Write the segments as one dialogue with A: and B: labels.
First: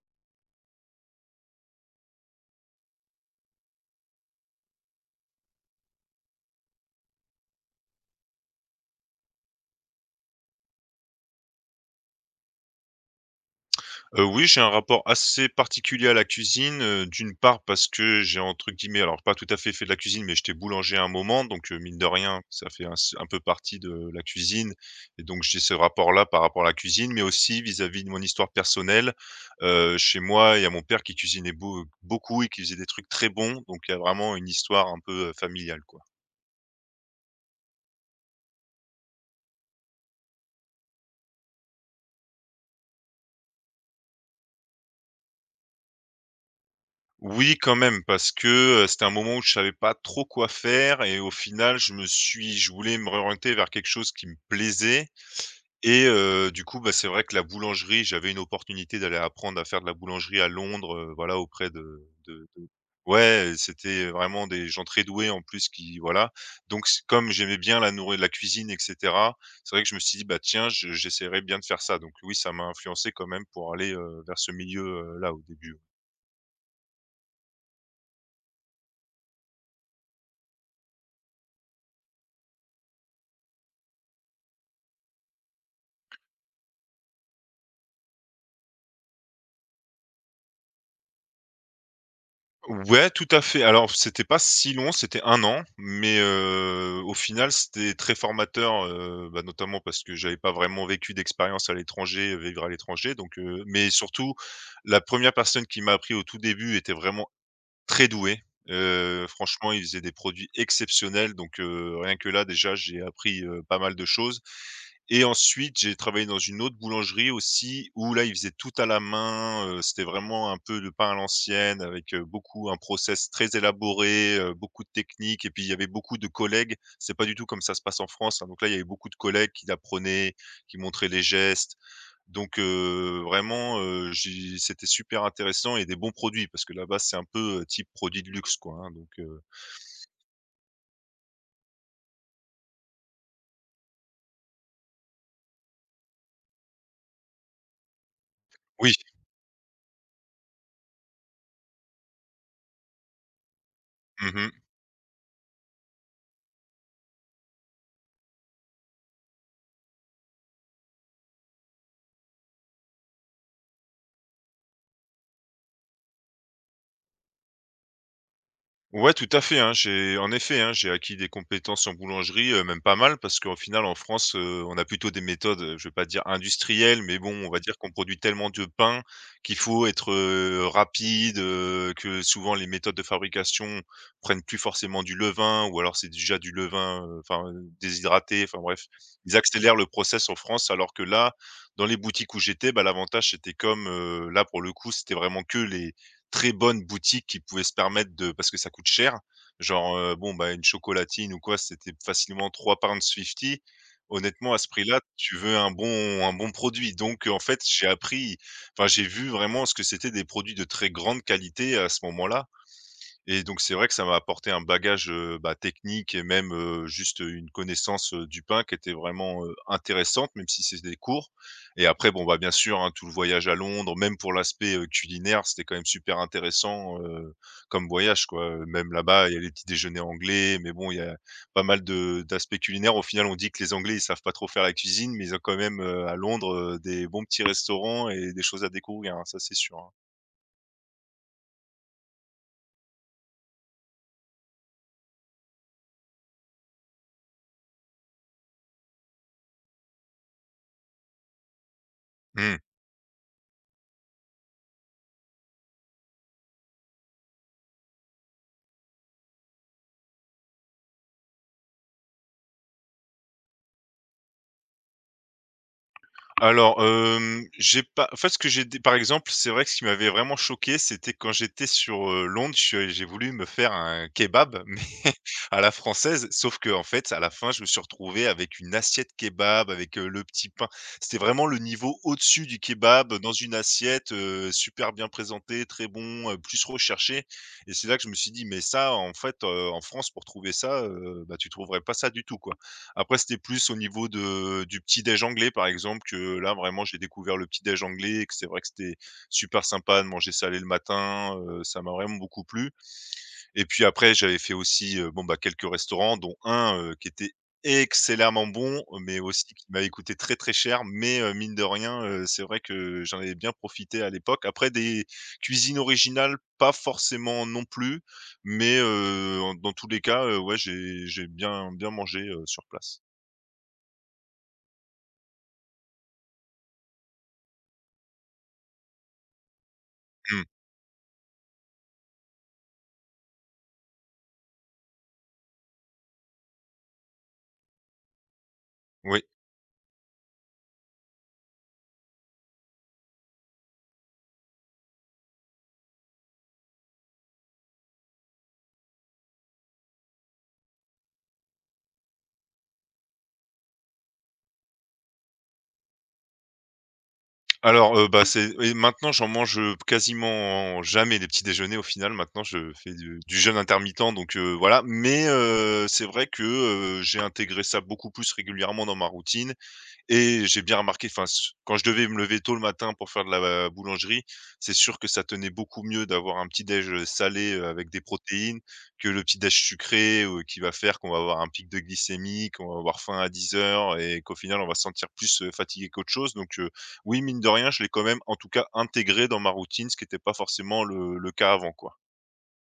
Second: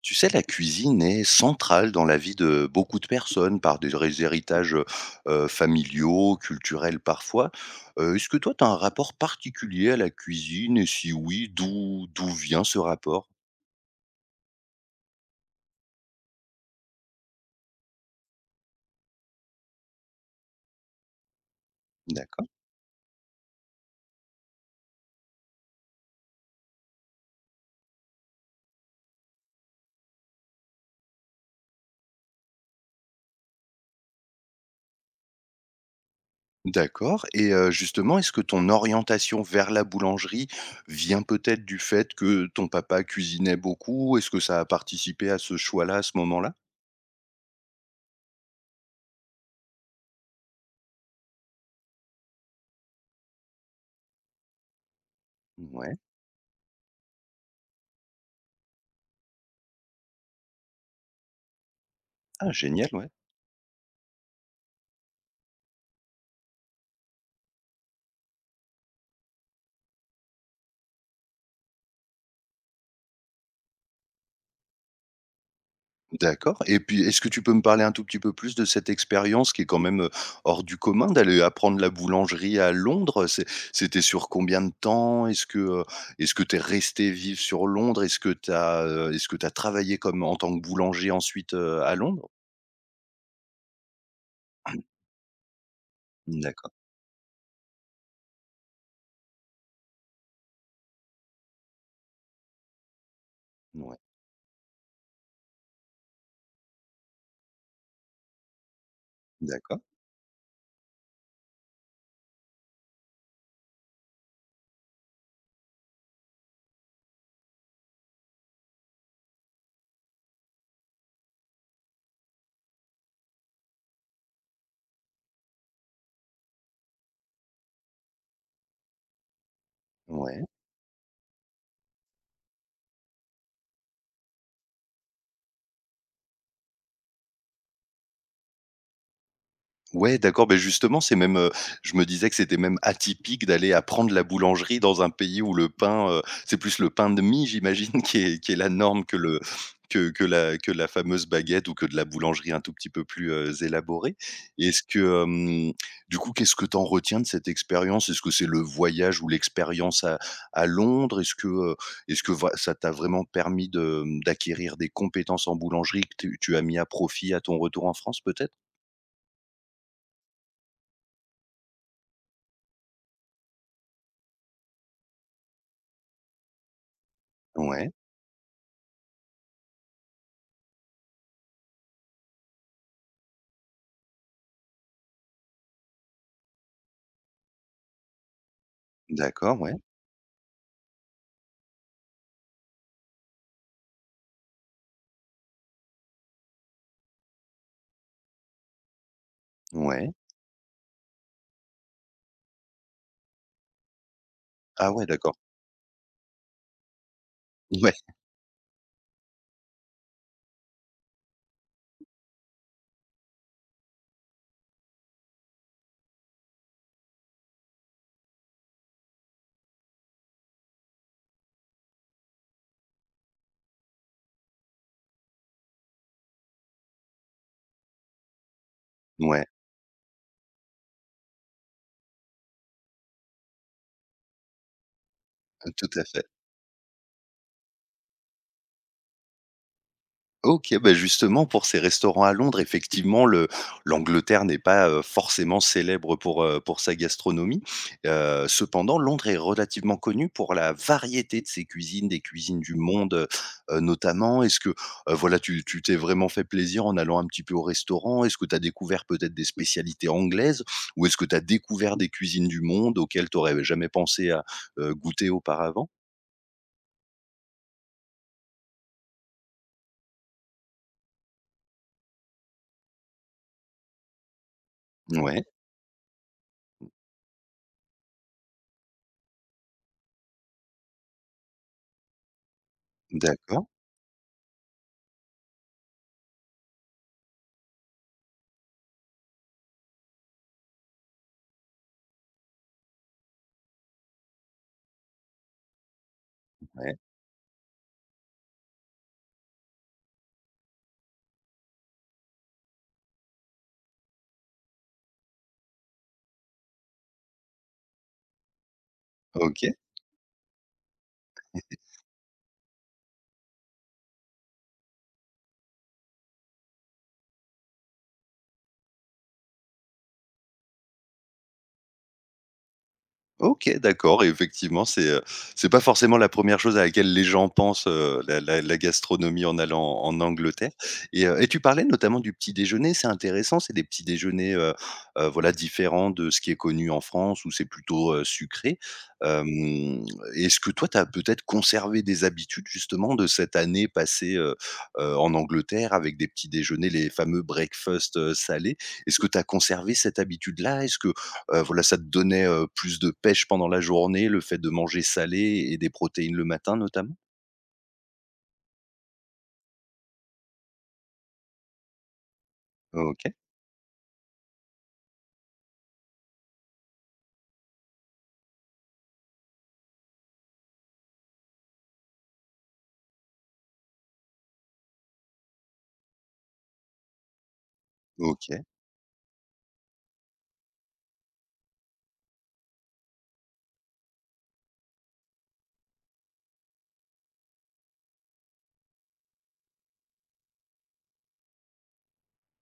A: Tu sais, la cuisine est centrale dans la vie de beaucoup de personnes par des héritages familiaux, culturels parfois. Est-ce que toi, tu as un rapport particulier à la cuisine? Et si oui, d'où vient ce rapport?
B: Oui, j'ai un rapport assez particulier à la cuisine, d'une part parce que j'ai, entre guillemets, alors pas tout à fait fait de la cuisine, mais j'étais boulanger à un moment, donc mine de rien,
A: D'accord.
B: ça fait un peu partie de la cuisine et donc j'ai ce rapport-là par rapport à la cuisine, mais aussi vis-à-vis de mon histoire personnelle. Chez moi, il y a mon père qui cuisinait beaucoup et qui faisait des trucs très bons, donc il y a vraiment une histoire un peu, familiale, quoi.
A: D'accord. Et justement, est-ce que ton orientation vers la boulangerie vient peut-être du fait que ton papa cuisinait beaucoup? Est-ce que ça a participé à ce choix-là, à ce moment-là?
B: Oui, quand même, parce que, c'était un moment où je savais pas trop quoi faire, et au final, je voulais me réorienter vers quelque chose qui me plaisait,
A: Ouais.
B: et du coup, bah, c'est vrai que la boulangerie, j'avais une opportunité d'aller apprendre à faire de la boulangerie à Londres, voilà, auprès de de
A: Ah,
B: de
A: génial, ouais.
B: ouais, c'était vraiment des gens très doués en plus qui voilà. Donc c comme j'aimais bien la nourriture, la cuisine, et cetera, c'est vrai que je me suis dit: «Bah, tiens, je j'essaierai bien de faire ça». Donc oui, ça m'a influencé quand même pour aller, vers ce milieu, là, au début, ouais.
A: D'accord. Et puis, est-ce que tu peux me parler un tout petit peu plus de cette expérience qui est quand même, hors du commun, d'aller apprendre la boulangerie à Londres? C'est, c'était sur combien de temps? Est-ce que tu es restée vivre sur Londres? Est-ce que tu as, est-ce que tu travaillé comme en tant que boulanger ensuite, à Londres?
B: Ouais, tout à fait. Alors, c'était pas si long, c'était un an, mais
A: D'accord,
B: au final, c'était très formateur, bah, notamment parce que j'avais pas vraiment vécu d'expérience à l'étranger, vivre à l'étranger, donc mais
A: ouais,
B: surtout la première personne qui m'a appris au tout début était vraiment très doué. Franchement,
A: d'accord,
B: il faisait des produits exceptionnels, donc rien que là déjà j'ai appris, pas mal de choses, et ensuite j'ai travaillé dans une autre boulangerie aussi, où là, ils faisaient tout à la main. C'était vraiment un peu de pain à l'ancienne avec, beaucoup un process très élaboré, beaucoup de techniques, et puis il y avait beaucoup de collègues. C'est pas du tout comme ça se passe en France, hein, donc là, il y avait beaucoup de collègues qui l'apprenaient,
A: ouais.
B: qui montraient les gestes, donc vraiment, j'ai c'était super intéressant, et des bons produits parce que là-bas, c'est un peu, type produit de luxe, quoi, hein, donc
A: Ouais, d'accord. Ben justement, c'est même, je me disais que c'était même atypique d'aller apprendre la boulangerie dans un pays où le pain, c'est plus le pain de mie, j'imagine, qui est la
B: oui.
A: norme, que le que la fameuse baguette ou que de la boulangerie un tout petit peu plus, élaborée.
B: Mmh.
A: Est-ce que, du coup, qu'est-ce que t'en retiens de cette expérience? Est-ce que c'est le voyage ou l'expérience à Londres? Est-ce que va ça t'a vraiment permis de, d'acquérir des compétences en boulangerie que tu as mis à profit à ton retour en France, peut-être?
B: Ouais, tout à fait, hein. J'ai En effet, hein, j'ai acquis des compétences en boulangerie, même pas mal, parce qu'au final en France, on a plutôt des méthodes, je vais pas dire industrielles, mais bon, on va dire
A: Ouais.
B: qu'on produit tellement de pain qu'il faut être, rapide, que souvent les méthodes de fabrication prennent plus forcément du levain, ou alors c'est déjà du levain, enfin, déshydraté, enfin bref. Ils
A: D'accord, ouais,
B: accélèrent le process en France, alors que là, dans les boutiques où j'étais, bah, l'avantage c'était comme, là, pour le coup, c'était vraiment que les très bonnes boutiques qui pouvaient se permettre de, parce que ça coûte cher. Genre,
A: ouais.
B: heu, bon, bah, une chocolatine ou quoi, c'était facilement £3.50. Honnêtement, à ce
A: Ah
B: prix-là,
A: ouais, d'accord.
B: tu veux un bon produit. Donc, en fait,
A: Ouais,
B: enfin, j'ai vu vraiment ce que c'était des produits de très grande qualité à ce moment-là, et donc c'est vrai que ça m'a apporté un bagage, bah, technique, et même, juste, une connaissance, du pain qui était vraiment, intéressante, même si c'est des cours. Et après, bon, bah, bien sûr, hein, tout le voyage à Londres, même pour l'aspect, culinaire, c'était quand même super intéressant, comme voyage, quoi. Même là-bas, il y a
A: ouais,
B: les petits déjeuners anglais, mais bon, il y a pas mal de d'aspects culinaires. Au final, on dit que les Anglais, ils savent pas trop faire la cuisine, mais ils ont quand même,
A: tout à
B: heu, à
A: fait.
B: Londres, des bons petits restaurants et des choses à découvrir, hein, ça c'est sûr, hein.
A: OK, bah, justement pour ces restaurants à Londres, effectivement, le l'Angleterre n'est pas, forcément célèbre pour sa gastronomie. Cependant, Londres est relativement connue pour la variété de ses cuisines, des cuisines
B: Mmh.
A: du monde, notamment. Est-ce que, voilà, tu t'es vraiment fait plaisir en allant un petit peu au restaurant? Est-ce que tu as découvert peut-être des spécialités anglaises? Ou est-ce que tu as découvert des cuisines du monde auxquelles tu aurais jamais pensé à, goûter auparavant?
B: Alors, j'ai pas, en fait, ce que j'ai dé par exemple, c'est vrai que ce qui m'avait vraiment choqué, c'était quand j'étais sur, Londres, je suis j'ai voulu me faire un kebab,
A: Ouais,
B: à la française, sauf que en fait, à la fin, je me suis retrouvé avec une assiette kebab, avec, le petit pain. C'était vraiment le niveau au-dessus du kebab, dans une
A: d'accord,
B: assiette, super bien présentée, très bon, plus recherché. Et c'est là que je me suis dit: «Mais ça, en fait, en France, pour trouver ça, bah, tu trouverais pas ça du tout, quoi». Après, c'était plus au niveau de du petit-déj anglais, par exemple, que là, vraiment,
A: ouais,
B: j'ai découvert le petit-déj anglais, et que c'est vrai que c'était super sympa de manger salé le matin, ça m'a vraiment beaucoup plu, et puis après, j'avais fait aussi, bon, bah, quelques restaurants, dont un, qui était excellemment bon, mais aussi
A: OK.
B: qui m'avait coûté très, très cher. Mais, mine de rien, c'est vrai que j'en avais bien profité à l'époque. Après, des cuisines originales, pas forcément non plus, mais, en dans tous les cas, ouais, j'ai bien bien mangé, sur place.
A: OK, d'accord. Et effectivement, c'est pas forcément la première chose à laquelle les gens pensent, la gastronomie en allant en
B: Mmh.
A: Angleterre. Et et tu parlais notamment du petit déjeuner, c'est intéressant, c'est des petits déjeuners, voilà, différents de ce qui est connu en France où c'est plutôt, sucré.
B: Oui.
A: Hem, Est-ce que toi, tu as peut-être conservé des habitudes justement de cette année passée, en Angleterre, avec des petits déjeuners, les fameux breakfast, salés? Est-ce que tu as conservé cette habitude-là? Est-ce que voilà, ça te donnait, plus de pêche pendant la journée, le fait de manger salé et des protéines le matin notamment?
B: Alors, bah, c'est et maintenant j'en mange, quasiment jamais, des petits déjeuners au final. Maintenant je fais
A: OK,
B: du jeûne intermittent, donc voilà. Mais c'est vrai que, j'ai intégré ça beaucoup plus régulièrement dans ma routine, et j'ai bien remarqué, enfin, s quand je devais me lever tôt le matin pour faire de la boulangerie, c'est sûr que ça tenait beaucoup mieux d'avoir un petit déj, salé, avec des protéines,
A: OK,
B: que le petit déj sucré, ou qui va faire qu'on va avoir un pic de glycémie, qu'on va avoir faim à 10 heures et qu'au final, on va se sentir plus, fatigué qu'autre chose. Donc, oui, mine de rien, je l'ai quand même, en tout cas, intégré dans ma routine, ce qui était pas forcément le cas avant, quoi.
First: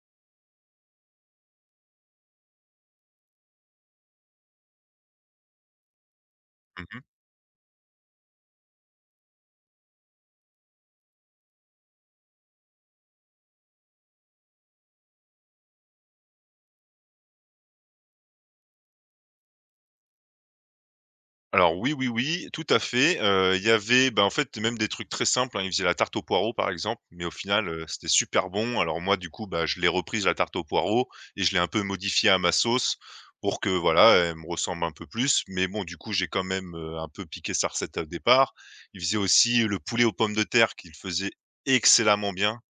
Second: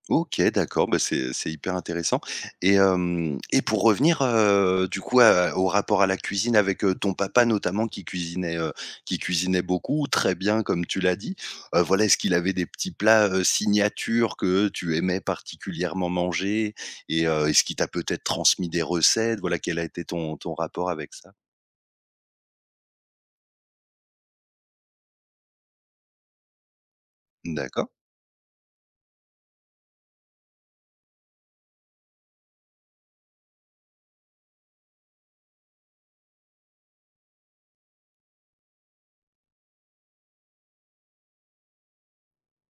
A: OK, d'accord. Bah, c'est hyper intéressant. Et hem et pour revenir, du coup, à au rapport à la cuisine avec,
B: Mmh.
A: ton papa notamment qui cuisinait beaucoup, très bien comme tu l'as dit. Voilà, est-ce qu'il avait des petits plats, signatures que tu aimais particulièrement manger? Et est-ce qu'il t'a peut-être transmis des recettes? Voilà, quel a été ton rapport avec ça?
B: Alors oui, oui, oui, tout à fait, il y avait, ben en fait, même des trucs très simples, hein. Ils faisaient la tarte aux poireaux, par exemple, mais au final,
A: D'accord,
B: c'était super bon. Alors moi, du coup, bah, je l'ai reprise, la tarte aux poireaux, et je l'ai un peu modifiée à ma sauce pour que, voilà, elle me ressemble un peu plus. Mais bon, du coup, j'ai quand même, un peu piqué sa recette au départ. Ils faisaient aussi le poulet aux pommes de terre, qu'ils faisaient excellemment bien.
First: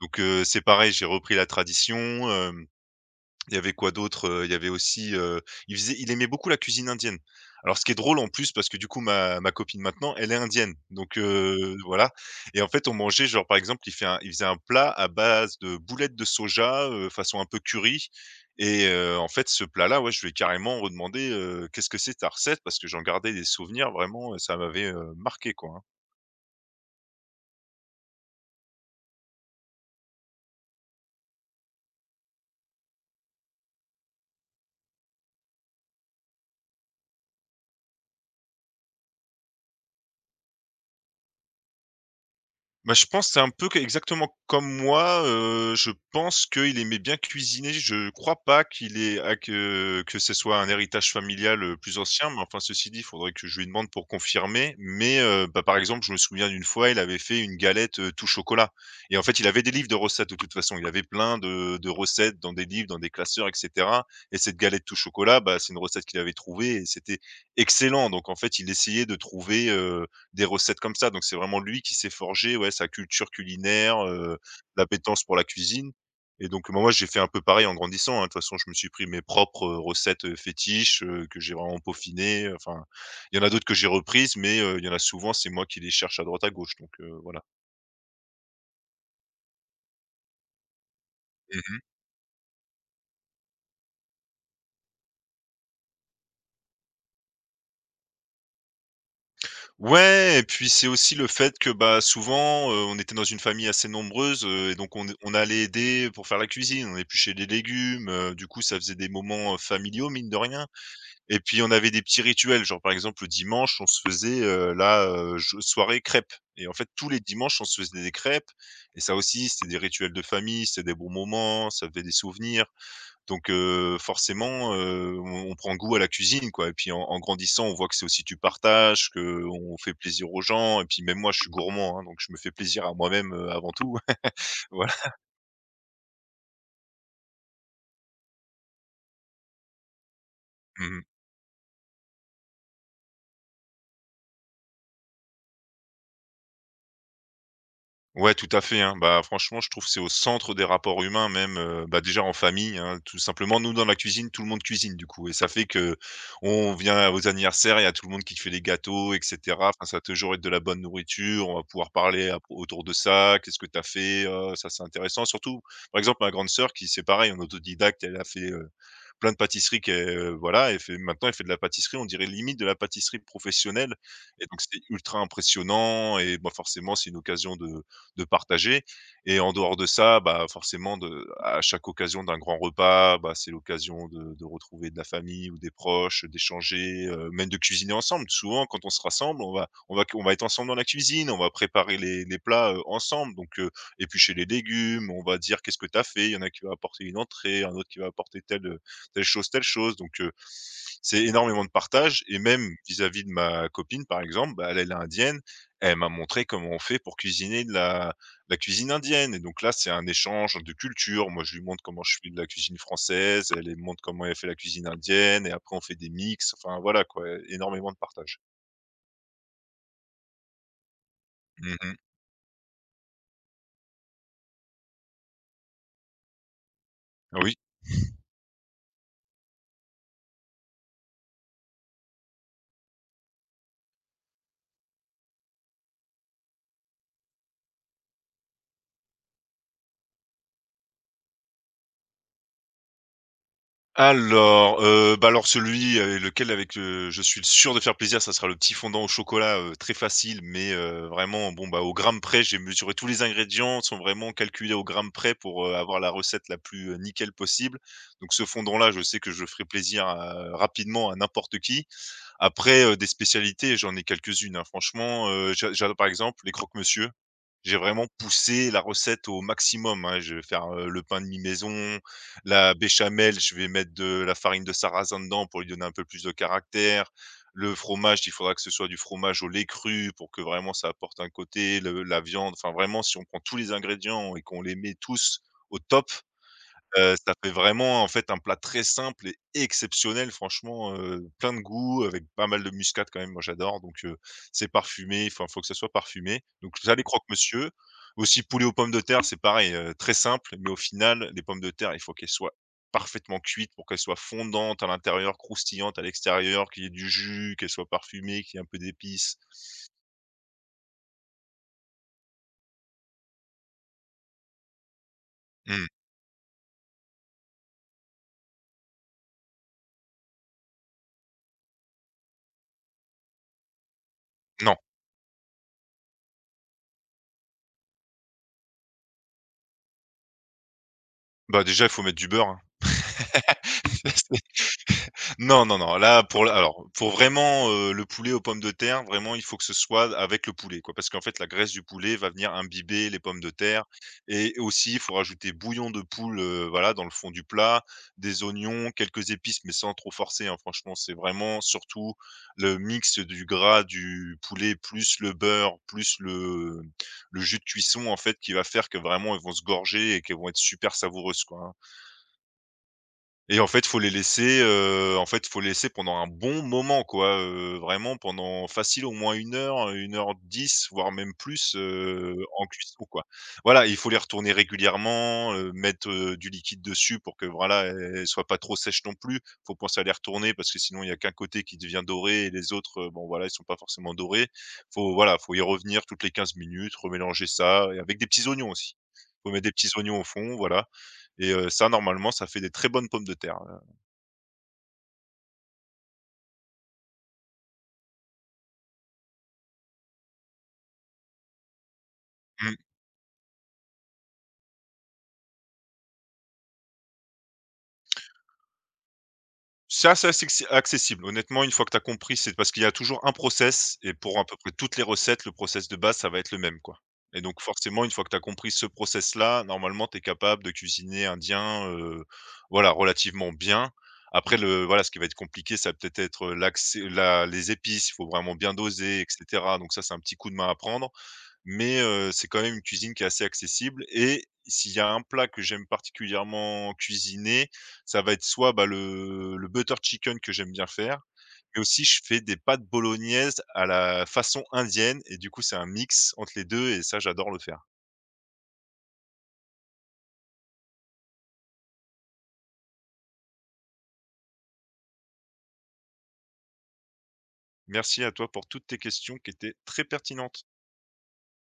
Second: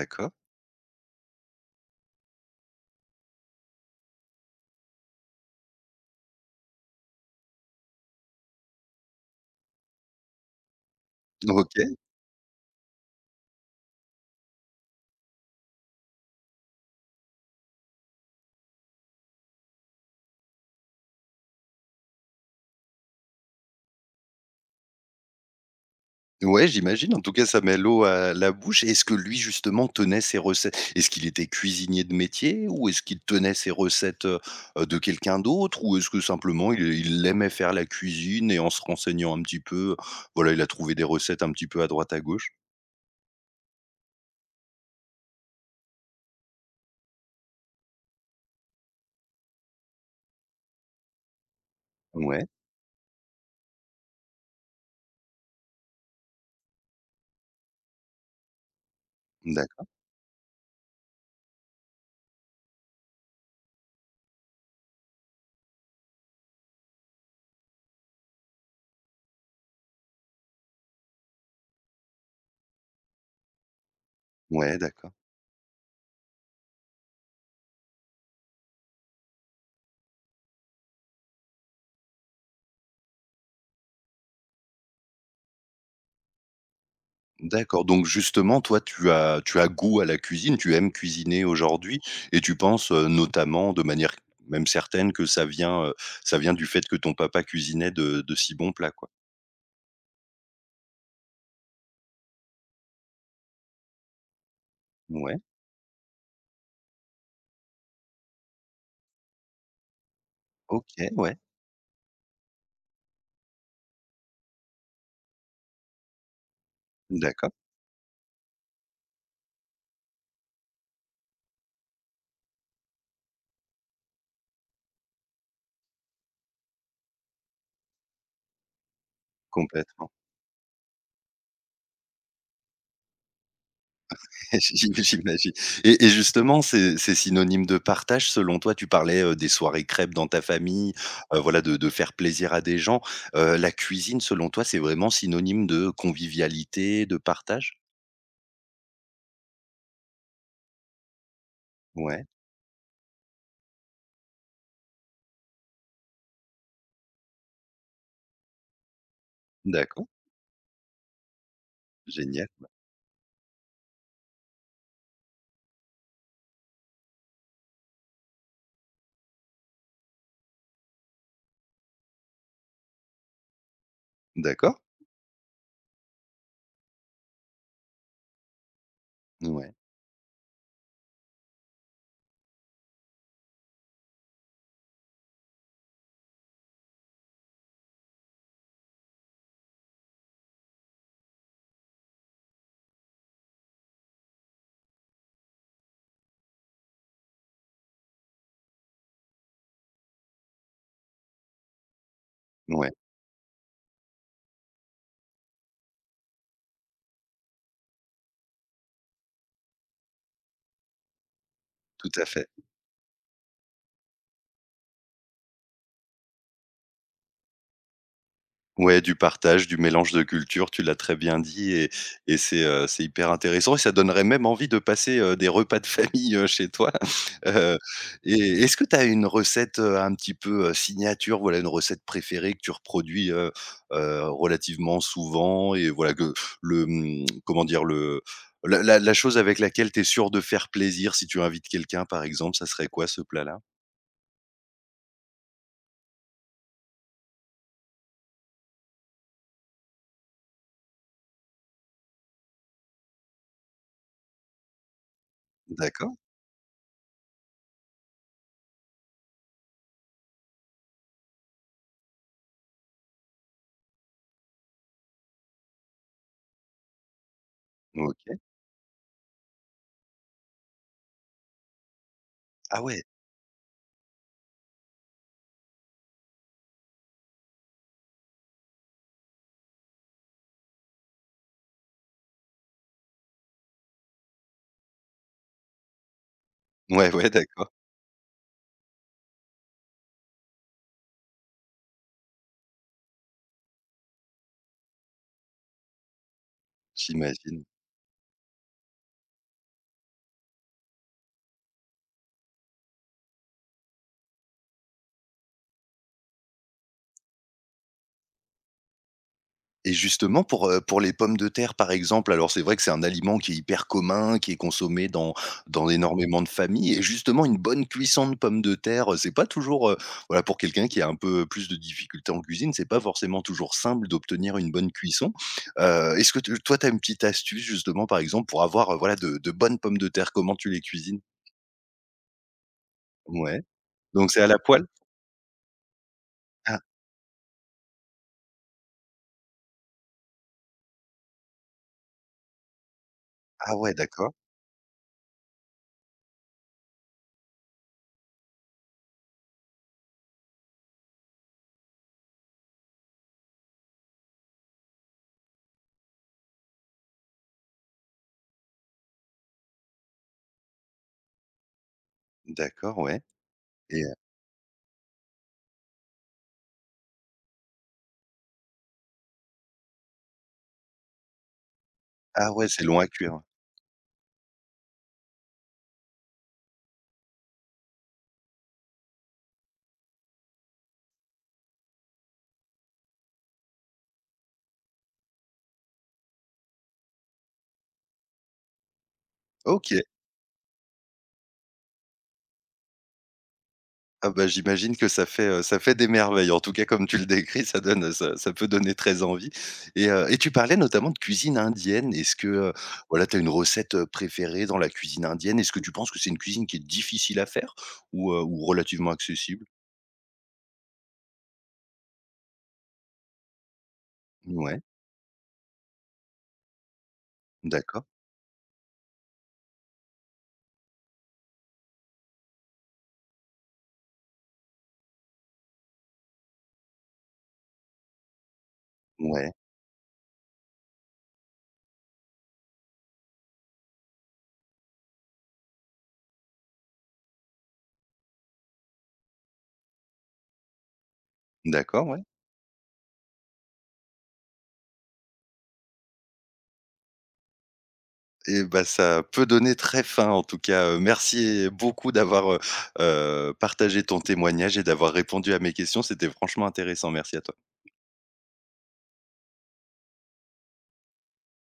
B: Donc c'est pareil, j'ai repris la tradition. Il y avait quoi d'autre? Il y avait aussi, il aimait beaucoup la cuisine indienne. Alors, ce qui est drôle en plus, parce que, du coup, ma copine maintenant, elle est indienne, donc
A: OK.
B: voilà, et en fait on mangeait, genre, par exemple, il faisait un plat à base de boulettes de soja, façon un peu curry, et en fait ce plat-là, ouais, je lui ai carrément redemandé: «Qu'est-ce que c'est ta recette?» Parce que j'en gardais des souvenirs vraiment, ça m'avait, marqué, quoi, hein.
A: Ouais, j'imagine. En tout cas, ça met l'eau à la bouche. Est-ce que lui, justement, tenait ses recettes? Est-ce qu'il était cuisinier de métier, ou est-ce qu'il tenait ses recettes, de quelqu'un d'autre? Ou est-ce que simplement il aimait faire la cuisine et, en se renseignant un petit peu, voilà, il a trouvé des recettes un petit peu à droite à gauche?
B: Bah, je pense c'est un peu que exactement comme moi, je pense qu'il aimait bien cuisiner. Je crois pas qu'il ait à que ce soit un héritage familial, plus ancien, mais
A: Ouais,
B: enfin, ceci dit, il faudrait que je lui demande pour confirmer. Mais, bah, par exemple, je me souviens d'une fois, il avait fait une galette, tout chocolat, et en fait, il avait des
A: d'accord.
B: livres de recettes, de toute façon. Il avait plein de recettes dans des livres, dans des classeurs, et cetera, et cette galette tout chocolat, bah, c'est une recette qu'il avait trouvée, et c'était excellent. Donc en fait, il essayait de trouver, des recettes comme ça, donc c'est vraiment lui qui s'est forgé, ouais, sa culture culinaire,
A: Ouais, d'accord.
B: l'appétence pour la cuisine, et donc moi, moi, j'ai fait un peu pareil en grandissant, hein. De toute façon, je me suis pris mes propres, recettes, fétiches, que j'ai vraiment peaufinées, enfin, il y en a d'autres que j'ai reprises, mais il y en a souvent, c'est moi qui les cherche à droite à gauche, donc voilà.
A: D'accord, donc justement, toi, tu as goût à la cuisine, tu aimes cuisiner
B: Mmh.
A: aujourd'hui et tu penses, notamment de manière même certaine que ça vient du fait que ton papa cuisinait de si bons plats, quoi?
B: Ouais, et puis c'est aussi le fait que, bah, souvent, on était dans une famille assez nombreuse, et donc on
A: Ouais,
B: allait aider pour faire la cuisine, on épluchait des légumes, du coup, ça faisait des moments, familiaux, mine de rien.
A: OK, ouais,
B: Et puis on avait des petits rituels, genre par exemple le dimanche, on se faisait la, j soirée crêpes et en fait tous les
A: d'accord,
B: dimanches, on se faisait des crêpes et ça aussi, c'était des rituels de famille, c'était des bons moments, ça faisait des souvenirs donc forcément, on prend goût à la cuisine, quoi et puis en grandissant, on voit que c'est aussi du partage, que on fait
A: complètement.
B: plaisir aux gens et puis même moi, je suis gourmand, hein, donc je me fais plaisir à moi-même, avant tout. Voilà.
A: J'imagine. Et justement, c'est synonyme de partage selon toi? Tu parlais, des soirées crêpes dans ta famille,
B: Mmh.
A: voilà, de faire plaisir à des gens. La cuisine, selon toi, c'est vraiment synonyme de convivialité, de partage?
B: Ouais, tout à fait, hein. Bah, franchement, je trouve que c'est au centre des rapports humains même, bah, déjà
A: Ouais,
B: en famille, hein, tout simplement. Nous, dans la cuisine, tout le monde cuisine du coup et ça fait que on vient aux anniversaires, il y a tout le monde qui fait les gâteaux et cetera. Enfin, ça va
A: d'accord,
B: toujours être de la bonne nourriture, on va pouvoir parler à
A: génial.
B: autour de ça. «Qu'est-ce que tu as fait?» Ça, c'est intéressant. Surtout, par exemple, ma grande sœur qui c'est pareil, en autodidacte, elle a fait, plein de pâtisseries que voilà, elle fait maintenant elle fait de la pâtisserie, on dirait limite de la pâtisserie professionnelle et donc
A: D'accord.
B: c'est ultra impressionnant et bah, forcément, c'est une occasion de partager et en
A: Ouais,
B: dehors de ça, bah, forcément de à chaque occasion d'un grand repas, bah, c'est l'occasion de retrouver de la famille ou des proches, d'échanger, même de cuisiner ensemble. Souvent, quand on se rassemble, on va être ensemble dans la cuisine, on va préparer les plats, ensemble donc éplucher les légumes, on va dire: «Qu'est-ce que tu as fait?» Il y en a qui va apporter une entrée, un autre qui va apporter telle chose, telle chose. Donc, c'est énormément de partage et même
A: ouais,
B: vis-à-vis de ma copine, par exemple, bah, elle est indienne. Elle m'a montré comment on fait pour cuisiner de la cuisine indienne et donc là, c'est un échange de culture. Moi, je lui montre comment je
A: tout à
B: fais de la
A: fait.
B: cuisine française, elle, elle me montre comment elle fait la cuisine indienne et après on fait des mix. Enfin, voilà quoi, énormément de partage.
A: Ouais, du partage, du mélange de cultures, tu l'as très bien dit. et
B: Mmh.
A: et c'est hyper intéressant et ça donnerait même envie de passer, des repas de famille, chez toi.
B: Oui.
A: Heu et est-ce que tu as une recette, un petit peu, signature, voilà, une recette préférée que tu reproduis, relativement souvent et voilà que le, comment dire? Le la chose avec laquelle tu es sûre de faire plaisir si tu invites quelqu'un, par exemple, ça serait quoi ce plat-là?
B: Alors, bah, celui avec lequel je suis sûr de faire plaisir, ça sera le petit fondant au chocolat, très facile, mais, vraiment bon, bah, au gramme près. J'ai mesuré tous les ingrédients, sont vraiment calculés au gramme près pour, avoir la
A: D'accord,
B: recette la plus, nickel possible. Donc ce fondant-là, je sais que je ferai plaisir à rapidement à n'importe qui. Après, des spécialités, j'en ai quelques-unes, hein, franchement, j'a j'a par exemple, les croque-monsieur. J'ai vraiment
A: OK.
B: poussé la recette au maximum, hein. Je vais faire, le pain de mi maison, la
A: Ah ouais!
B: béchamel, je vais mettre de la farine de sarrasin dedans pour lui donner un peu plus de caractère. Le fromage, il faudra que ce soit du fromage au lait cru pour que vraiment ça apporte un côté, le la viande, enfin vraiment si on prend tous les ingrédients et qu'on les met tous au top.
A: Ouais, ouais,
B: Ça fait
A: d'accord,
B: vraiment, en fait, un plat très simple et exceptionnel franchement, plein de goût avec pas mal de muscade quand même, moi j'adore donc c'est parfumé. Il faut que ça soit parfumé donc ça, les
A: j'imagine.
B: croque-monsieur. Aussi poulet aux pommes de terre, c'est pareil, très simple mais au final, les pommes de terre, il faut qu'elles soient parfaitement cuites pour qu'elles soient fondantes à l'intérieur, croustillantes à l'extérieur, qu'il y ait du jus, qu'elles soient parfumées, qu'il y ait un peu d'épices.
A: Et justement pour les pommes de terre, par exemple, alors c'est vrai que c'est un aliment qui est hyper commun, qui est consommé dans
B: Mmh.
A: dans énormément de familles, et justement une bonne cuisson de pommes de terre, c'est pas toujours, voilà, pour quelqu'un qui a un peu plus de difficultés en cuisine, c'est pas forcément toujours simple d'obtenir une
B: Non,
A: bonne cuisson. Est-ce que te toi, tu as une petite astuce justement, par exemple, pour avoir, voilà, de bonnes pommes de terre? Comment tu les cuisines?
B: bah, déjà, il faut mettre du beurre, hein.
A: Ouais, donc c'est à la poêle?
B: Non, non, non, là,
A: Ah
B: pour vraiment, le poulet aux pommes de terre, vraiment, il faut que ce soit avec le poulet, quoi. Parce qu'en fait, la graisse du poulet va venir imbiber les pommes de
A: ah
B: terre
A: ouais, d'accord,
B: et aussi, il faut rajouter bouillon de poule, voilà, dans le fond du plat, des oignons, quelques épices, mais sans trop forcer, hein. Franchement, c'est vraiment surtout le mix du gras du poulet, plus le beurre, plus le jus de cuisson, en fait, qui va faire que, vraiment, elles vont se gorger et qu'elles vont être super savoureuses, quoi, hein.
A: d'accord, ouais.
B: Et en fait,
A: Et
B: faut les laisser pendant un bon moment, quoi, vraiment pendant facile au moins 1 heure, 1 h 10, voire même plus,
A: ah
B: en
A: ouais, c'est long
B: cuisson,
A: à
B: quoi.
A: cuire, ouais.
B: Voilà, il faut les retourner régulièrement, mettre, du liquide dessus pour que, voilà, elles soient pas trop sèches non plus. Faut penser à les retourner parce que sinon il y a qu'un côté qui devient doré et les autres, bon, voilà, ils sont pas forcément dorés. Faut, voilà, faut y revenir toutes les 15 minutes, remélanger ça et avec des petits oignons aussi. Faut mettre des petits
A: OK.
B: oignons au fond, voilà et ça normalement, ça fait des très bonnes pommes de terre.
A: Ah bah, j'imagine que ça fait des merveilles. En tout cas, comme tu le décris, ça donne, ça peut donner très envie. Et et tu parlais notamment de cuisine indienne. Est-ce que,
B: Mmh.
A: voilà, tu as une recette, préférée dans la cuisine indienne? Est-ce que tu penses que c'est une cuisine qui est difficile à faire, ou relativement accessible?
B: C'est assez accessible. Honnêtement, une fois que tu as compris, c'est parce qu'il y a toujours un process et pour à peu près
A: Ouais,
B: toutes les recettes, le process de base, ça va être le même, quoi. Et donc
A: d'accord.
B: forcément, une fois que tu as compris ce process-là, normalement, tu es capable de cuisiner indien, voilà, relativement bien. Après le voilà, ce qui va être compliqué, ça va peut-être être l'accès la les épices, il faut vraiment bien doser et
A: Ouais,
B: cetera. Donc ça, c'est un petit coup de main à prendre. Mais c'est quand même une cuisine qui est assez accessible et s'il y a un plat que j'aime particulièrement cuisiner, ça va être soit, bah, le butter chicken que j'aime bien faire, mais aussi
A: d'accord,
B: je
A: ouais.
B: fais des pâtes bolognaises à la façon indienne et du coup, c'est un mix entre les 2, et ça, j'adore le faire.
A: Et bah, ça peut donner très faim en tout cas. Merci beaucoup d'avoir, partagé ton témoignage et d'avoir répondu à mes questions. C'était franchement intéressant. Merci à toi.
B: Merci à toi pour toutes tes questions qui étaient très pertinentes.